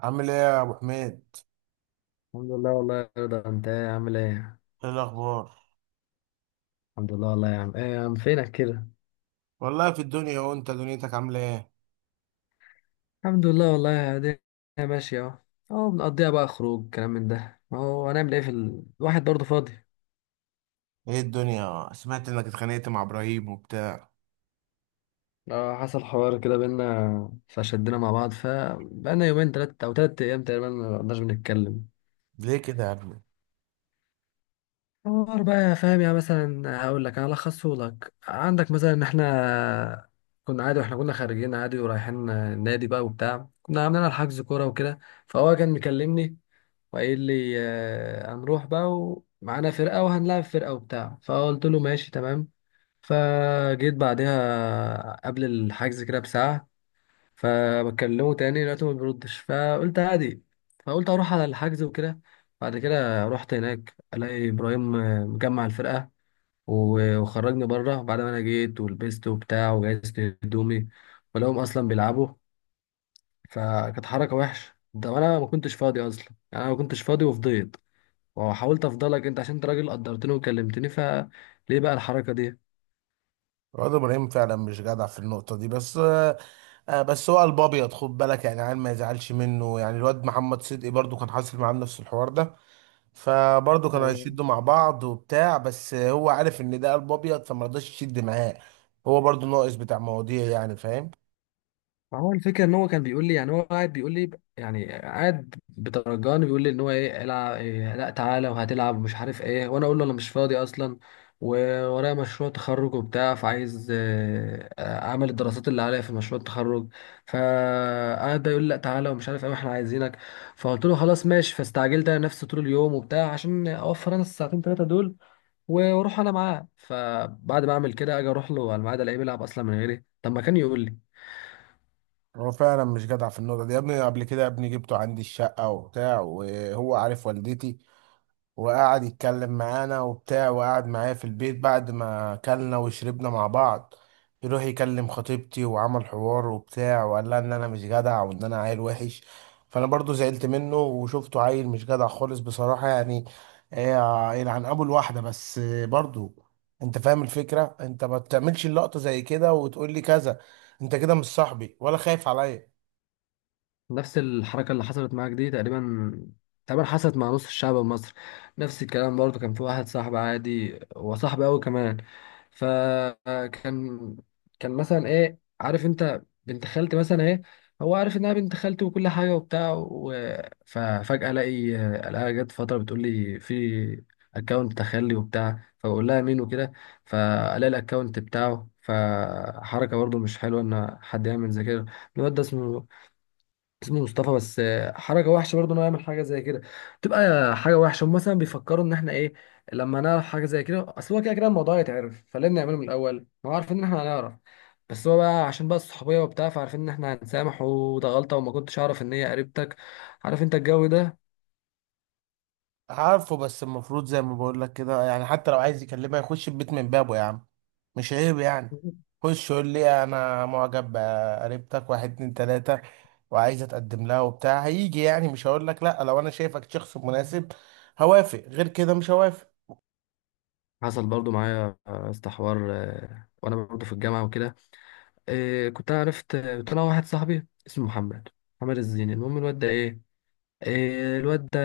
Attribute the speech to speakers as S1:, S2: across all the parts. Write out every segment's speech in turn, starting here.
S1: عامل ايه يا ابو حميد؟
S2: الحمد لله والله يا رضا، انت ايه عامل ايه؟
S1: ايه الاخبار؟
S2: الحمد لله والله يا عم. ايه يا عم فينك كده؟
S1: والله في الدنيا، وانت دنيتك عامله ايه؟
S2: الحمد لله والله الدنيا ماشية اهو. اهو بنقضيها بقى، خروج كلام من ده، ما هو هنعمل ايه في ال... الواحد برضه فاضي.
S1: ايه الدنيا، سمعت انك اتخانقت مع ابراهيم وبتاع.
S2: اه حصل حوار كده بينا فشدنا مع بعض، فبقالنا يومين تلات او تلات ايام تقريبا ما قعدناش بنتكلم.
S1: ليه كده يا ابني؟
S2: حوار بقى، يا فاهم يعني؟ مثلا هقول لك، هلخصه لك، عندك مثلا ان احنا كنا عادي، واحنا كنا خارجين عادي ورايحين النادي بقى وبتاع، كنا عاملين على حجز كورة وكده. فهو كان مكلمني وقايل لي هنروح بقى ومعانا فرقة وهنلعب فرقة وبتاع، فقلت له ماشي تمام. فجيت بعدها قبل الحجز كده بساعة، فبكلمه تاني لقيته ما بيردش، فقلت عادي. فقلت أروح على الحجز وكده. بعد كده رحت هناك، ألاقي إبراهيم مجمع الفرقة و- وخرجني بره بعد ما أنا جيت ولبست وبتاع وجهزت هدومي، ولقوهم أصلا بيلعبوا. فكانت حركة وحشة، ده أنا ما كنتش فاضي أصلا. يعني أنا ما كنتش فاضي وفضيت، وحاولت افضلك انت عشان انت راجل قدرتني وكلمتني، فليه بقى الحركه دي؟
S1: الواد ابراهيم فعلا مش جدع في النقطه دي، بس بس هو قلب ابيض، خد بالك، يعني عيل ما يزعلش منه. يعني الواد محمد صدقي برضو كان حاصل معاه نفس الحوار ده، فبرضه كانوا
S2: آه.
S1: هيشدوا مع بعض وبتاع، بس هو عارف ان ده قلب ابيض فما رضاش يشد معاه. هو برضه ناقص بتاع مواضيع، يعني فاهم.
S2: هو الفكره ان هو كان بيقول لي، يعني هو قاعد بيقول لي، يعني قاعد بترجاني، بيقول لي ان هو ايه، العب إيه، لا تعالى وهتلعب ومش عارف ايه، وانا اقول له انا مش فاضي اصلا وورايا مشروع تخرج وبتاع، فعايز اعمل الدراسات اللي عليا في مشروع التخرج. فقعد بقى يقول لي لا تعالى ومش عارف ايه واحنا عايزينك، فقلت له خلاص ماشي. فاستعجلت انا نفسي طول اليوم وبتاع عشان اوفر انا الساعتين ثلاثه دول واروح انا معاه، فبعد ما اعمل كده اجي اروح له على الميعاد الاقيه بيلعب اصلا من غيري. طب ما كان يقول لي.
S1: هو فعلا مش جدع في النقطة دي يا ابني. قبل كده يا ابني جبته عندي الشقة وبتاع، وهو عارف والدتي، وقعد يتكلم معانا وبتاع، وقعد معايا في البيت، بعد ما أكلنا وشربنا مع بعض يروح يكلم خطيبتي وعمل حوار وبتاع، وقال لها إن أنا مش جدع وإن أنا عيل وحش. فأنا برضو زعلت منه وشفته عيل مش جدع خالص بصراحة، يعني يلعن أبو الواحدة، بس برضو أنت فاهم الفكرة. أنت ما بتعملش اللقطة زي كده وتقول لي كذا. أنت كده مش صاحبي ولا خايف عليا.
S2: نفس الحركة اللي حصلت معاك دي تقريبا، تقريبا حصلت مع نص الشعب المصري. نفس الكلام برضه، كان في واحد صاحب عادي وصاحبي قوي كمان، فكان كان مثلا ايه، عارف انت بنت خالتي مثلا ايه، هو عارف انها بنت خالتي وكل حاجة وبتاع و... ففجأة الاقي، الاقيها جت فترة بتقول لي في اكونت تخلي وبتاع، فبقول لها مين وكده، فالاقي الاكونت بتاعه. فحركة برضه مش حلوة ان حد يعمل زي كده. الواد ده اسمه اسمه مصطفى، بس حركه وحشه برضه انه يعمل حاجه زي كده. تبقى حاجه وحشه، هم مثلا بيفكروا ان احنا ايه لما نعرف حاجه زي كده؟ اصل هو كده كده الموضوع يتعرف، فليه بنعمله من الاول ما هو عارفين ان احنا هنعرف؟ بس هو بقى عشان بقى الصحوبيه وبتاع فعارفين ان احنا هنسامح، وده غلطه، وما كنتش اعرف ان هي قريبتك. عارف انت الجو ده؟
S1: عارفه، بس المفروض زي ما بقول لك كده، يعني حتى لو عايز يكلمها يخش البيت من بابه يا عم. مش عيب يعني؟ خش يقول لي انا معجب بقريبتك، واحد اتنين تلاته، وعايز اتقدم لها وبتاع. هيجي يعني مش هقول لك لا؟ لو انا شايفك شخص مناسب هوافق، غير كده مش هوافق.
S2: حصل برضو معايا يا اسطى حوار وانا برضو في الجامعه وكده. كنت أنا عرفت، كنت انا واحد صاحبي اسمه محمد، محمد الزيني. المهم الواد ده ايه، الواد ده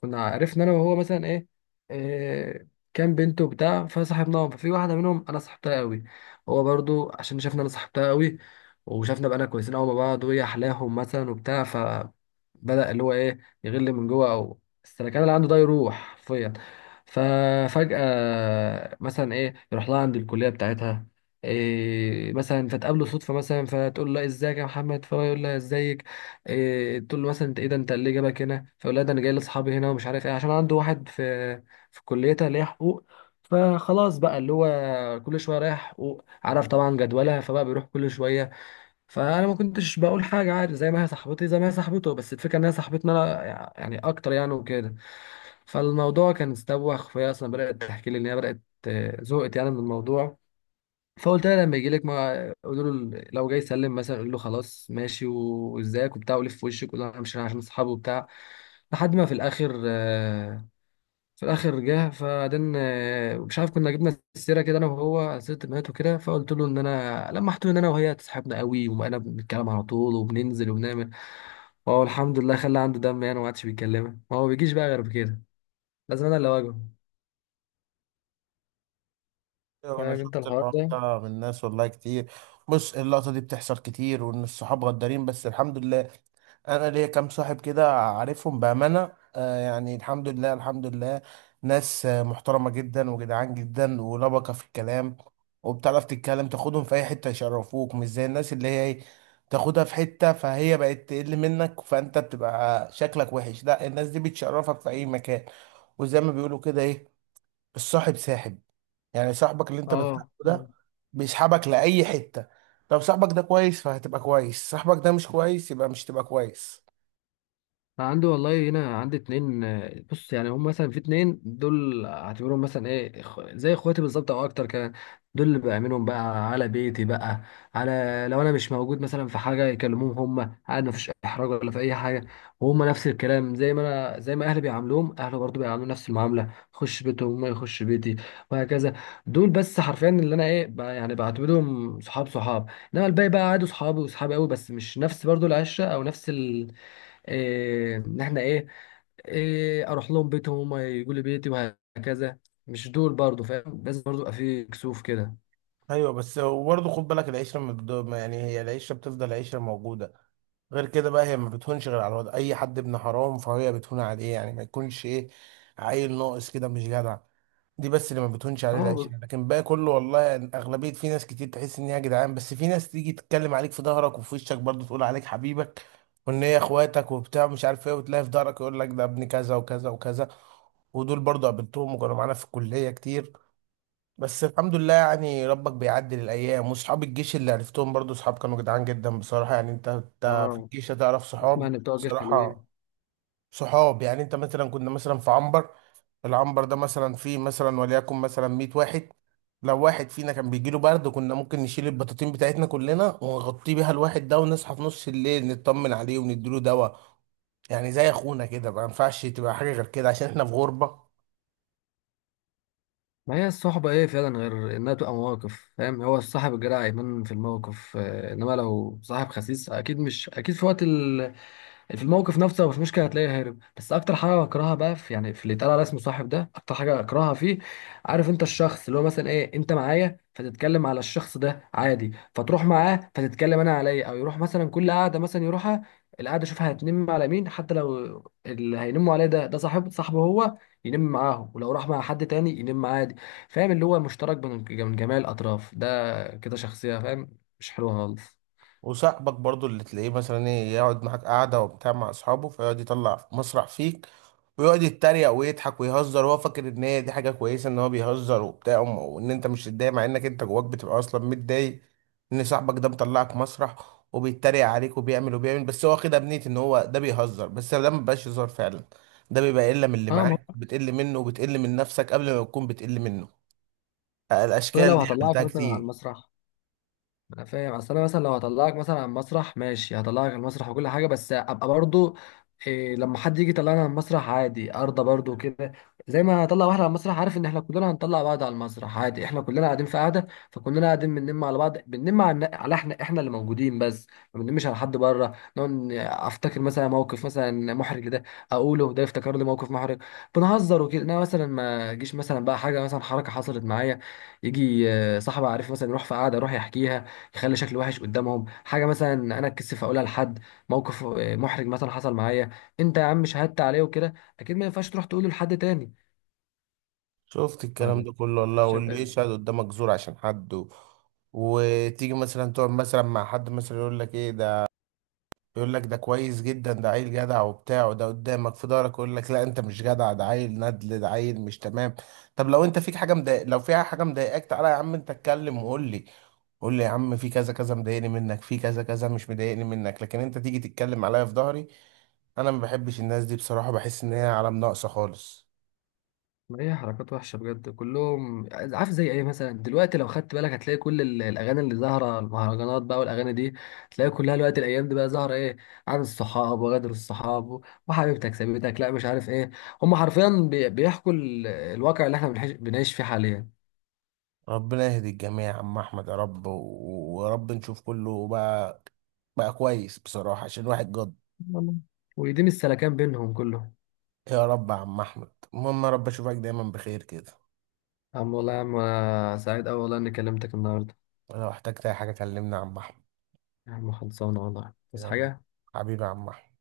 S2: كنا عرفنا انا وهو مثلا ايه, إيه كان بنته بتاع، فصاحبناهم. ففي واحده منهم انا صاحبتها قوي، هو برضو عشان شافنا انا صاحبتها قوي وشافنا بقى كويسين قوي مع بعض وهي احلاهم مثلا وبتاع، فبدا اللي هو ايه، يغل من جوه او السلكان اللي عنده ده يروح حرفيا. ففجاه مثلا ايه يروح لها عند الكليه بتاعتها إيه مثلا، فتقابله صدفه مثلا، فتقول له ازيك يا محمد، فهو يقول لها ازيك إيه، تقول له مثلا انت ايه ده، انت اللي جابك هنا؟ فيقول لها ده انا جاي لاصحابي هنا ومش عارف ايه، عشان عنده واحد في في كليتها اللي هي حقوق. فخلاص بقى اللي هو كل شويه رايح حقوق، عارف طبعا جدولها، فبقى بيروح كل شويه. فانا ما كنتش بقول حاجه عادي، زي ما هي صاحبتي زي ما هي صاحبته، بس الفكره ان هي صاحبتنا انا يعني اكتر يعني وكده. فالموضوع كان استوخ، فهي اصلا بدات تحكي لي ان هي بدات زهقت يعني من الموضوع. فقلت لها لما يجي لك ما قولوا له، لو جاي يسلم مثلا قول له خلاص ماشي و- وازيك وبتاع ولف في وشك، قول له انا مش رايح عشان اصحابه وبتاع. لحد ما في الاخر في الاخر جه. فبعدين مش عارف كنا جبنا السيره كده انا وهو، سيره البنات وكده، فقلت له ان انا لمحت له ان انا وهي تصاحبنا قوي وانا بنتكلم على طول وبننزل وبنعمل. وهو الحمد لله خلى عنده دم يعني وما عادش بيتكلمها، ما هو بيجيش بقى غير بكده، لازم انا اللي اواجهه.
S1: ايوه، انا
S2: فاهم انت
S1: شفت
S2: الحوار
S1: الحوار
S2: ده؟
S1: ده من ناس والله كتير. بص، اللقطه دي بتحصل كتير، وان الصحاب غدارين، بس الحمد لله انا ليا كام صاحب كده عارفهم بامانه، آه يعني، الحمد لله الحمد لله. ناس محترمه جدا وجدعان جدا ولبقه في الكلام، وبتعرف تتكلم، تاخدهم في اي حته يشرفوك، مش زي الناس اللي هي تاخدها في حته فهي بقت تقل منك، فانت بتبقى شكلك وحش. لا، الناس دي بتشرفك في اي مكان. وزي ما بيقولوا كده ايه، الصاحب ساحب، يعني صاحبك اللي انت
S2: اه.
S1: بتصاحبه ده بيسحبك لأي حتة. لو صاحبك ده كويس فهتبقى كويس، صاحبك ده مش كويس يبقى مش تبقى كويس.
S2: أنا عندي والله، هنا عندي اتنين، بص، يعني هم مثلا في اتنين دول اعتبرهم مثلا ايه زي اخواتي بالظبط او اكتر كمان. دول اللي بأمنهم بقى على بيتي، بقى على، لو انا مش موجود مثلا في حاجة يكلموهم هم، عاد مفيش احراج ولا في اي حاجة. وهم نفس الكلام زي ما انا، زي ما اهلي بيعاملوهم اهله برضو بيعاملوا نفس المعاملة، خش بيتهم ما يخش بيتي وهكذا. دول بس حرفيا اللي انا ايه يعني بعتبرهم صحاب صحاب. انما الباقي بقى عادوا صحابي وصحابي قوي، بس مش نفس برضو العشرة او نفس إيه، ان احنا ايه, إيه اروح لهم بيتهم هم يقولوا لي بيتي وهكذا. مش دول برضو، فاهم؟ لازم برضو يبقى في كسوف كده.
S1: ايوه، بس برضه خد بالك، العشرة من الدوم، يعني هي العشرة بتفضل عشرة موجودة. غير كده بقى هي ما بتهونش غير على الواد اي حد ابن حرام، فهي بتهون عليه، يعني ما يكونش ايه، عيل ناقص كده مش جدع. دي بس اللي ما بتهونش عليه العيش
S2: اه.
S1: يعني. لكن بقى كله والله اغلبيه، في ناس كتير تحس ان هي يا جدعان، بس في ناس تيجي تتكلم عليك في ظهرك وفي وشك، برضه تقول عليك حبيبك وان هي اخواتك وبتاع، مش عارف ايه، وتلاقي في ظهرك يقول لك ده ابن كذا وكذا وكذا. ودول برضه قابلتهم وكانوا معانا في الكليه كتير، بس الحمد لله يعني، ربك بيعدل الايام. وصحاب الجيش اللي عرفتهم برضو صحاب كانوا جدعان جدا بصراحه، يعني انت انت في
S2: اه.
S1: الجيش هتعرف
S2: اسمع
S1: صحاب
S2: ان بتوع الجيش حلوين.
S1: بصراحه. صحاب يعني، انت مثلا كنا مثلا في عنبر، العنبر ده مثلا فيه مثلا وليكن مثلا 100 واحد، لو واحد فينا كان بيجيله برد كنا ممكن نشيل البطاطين بتاعتنا كلنا ونغطيه بيها الواحد ده، ونصحى في نص الليل نطمن عليه ونديله دواء، يعني زي اخونا كده. ما ينفعش تبقى حاجه غير كده، عشان احنا في غربه.
S2: ما هي الصحبة ايه فعلا غير انها تبقى مواقف؟ فاهم؟ هو الصاحب الجدع يبان في الموقف انما لو صاحب خسيس اكيد، مش اكيد، في وقت، في الموقف نفسه مش مشكله هتلاقيه هارب. بس اكتر حاجه بكرهها بقى في يعني، في اللي اتقال على اسمه صاحب ده، اكتر حاجه اكرهها فيه، عارف انت الشخص اللي هو مثلا ايه، انت معايا فتتكلم على الشخص ده عادي، فتروح معاه فتتكلم انا عليا، او يروح مثلا كل قعده مثلا يروحها القعده، شوفها هتنم على مين؟ حتى لو اللي هينموا عليه ده ده صاحب صاحبه هو، ينم معاهم، ولو راح مع حد تاني ينم عادي. فاهم اللي هو مشترك بين من جميع الاطراف ده؟ كده شخصيه فاهم مش حلوه خالص.
S1: وصاحبك برضو اللي تلاقيه مثلا ايه يقعد معاك قعدة وبتاع مع اصحابه، فيقعد يطلع مسرح فيك ويقعد يتريق ويضحك ويهزر، وهو فاكر ان هي دي حاجة كويسة، ان هو بيهزر وبتاع، وان انت مش متضايق، مع انك انت جواك بتبقى اصلا متضايق ان صاحبك ده مطلعك مسرح وبيتريق عليك وبيعمل وبيعمل. بس هو واخدها بنية ان هو ده بيهزر، بس ده مبيبقاش هزار فعلا، ده بيبقى قلة من اللي
S2: اه، ما
S1: معاك
S2: هو
S1: بتقل منه، وبتقل من نفسك قبل ما تكون بتقل منه.
S2: أصل انا
S1: الاشكال
S2: لو
S1: دي
S2: هطلعك
S1: عملتها
S2: مثلا على
S1: كتير.
S2: المسرح، انا فاهم، اصل انا مثلا لو هطلعك مثلا على المسرح ماشي، هطلعك على المسرح وكل حاجه، بس ابقى برضو إيه لما حد يجي يطلعنا على المسرح عادي ارضى برضو كده. زي ما هطلع واحد على المسرح عارف ان احنا كلنا هنطلع بعض على المسرح، عادي احنا كلنا قاعدين في قعده، فكلنا قاعدين بننم على بعض، بننم على على احنا، احنا اللي موجودين بس، ما بننمش على حد بره. نقعد افتكر مثلا موقف مثلا محرج ده، اقوله ده يفتكر لي موقف محرج، بنهزر وكده. انا مثلا ما اجيش مثلا بقى حاجه مثلا حركه حصلت معايا، يجي صاحبي عارف مثلا يروح في قعده يروح يحكيها، يخلي شكلي وحش قدامهم. حاجه مثلا انا اتكسف اقولها لحد، موقف محرج مثلا حصل معايا، انت يا عم شهدت عليه وكده، اكيد ما ينفعش تروح تقوله لحد تاني.
S1: شفت الكلام
S2: ولا
S1: ده كله والله،
S2: شايف
S1: واللي
S2: ايه؟
S1: يشهد قدامك زور عشان حد وتيجي مثلا تقعد مثلا مع حد مثلا يقول لك ايه ده، يقول لك ده كويس جدا ده عيل جدع وبتاع، وده قدامك في ظهرك يقول لك لا، انت مش جدع، ده عيل ندل، ده عيل مش تمام. طب لو انت فيك حاجه مضايق، لو فيها حاجه مضايقاك، تعالى يا عم انت اتكلم وقول لي، قول لي يا عم في كذا كذا مضايقني منك، في كذا كذا مش مضايقني منك، لكن انت تيجي تتكلم عليا في ظهري، انا ما بحبش الناس دي بصراحه، بحس ان هي علم ناقصه خالص.
S2: ما هي حركات وحشه بجد كلهم. عارف زي ايه مثلا؟ دلوقتي لو خدت بالك هتلاقي كل الاغاني اللي ظاهره المهرجانات بقى والاغاني دي، تلاقي كلها الوقت الايام دي بقى ظاهره ايه؟ عن الصحاب وغدر الصحاب وحبيبتك سابتك لا مش عارف ايه، هم حرفيا بيحكوا الواقع اللي احنا بنعيش فيه حاليا.
S1: ربنا يهدي الجميع يا عم احمد يا رب، ويا رب نشوف كله بقى، بقى كويس بصراحة، عشان الواحد جد.
S2: والله. ودي مش سلكان بينهم كلهم؟
S1: يا رب يا عم احمد، المهم يا رب اشوفك دايما بخير كده،
S2: عم والله يا عم، أنا سعيد أوي والله إني كلمتك النهاردة.
S1: ولو احتجت اي حاجة كلمني يا عم احمد.
S2: يا عم خلصانة والله، بس
S1: يلا،
S2: حاجة.
S1: حبيبي يا عم احمد.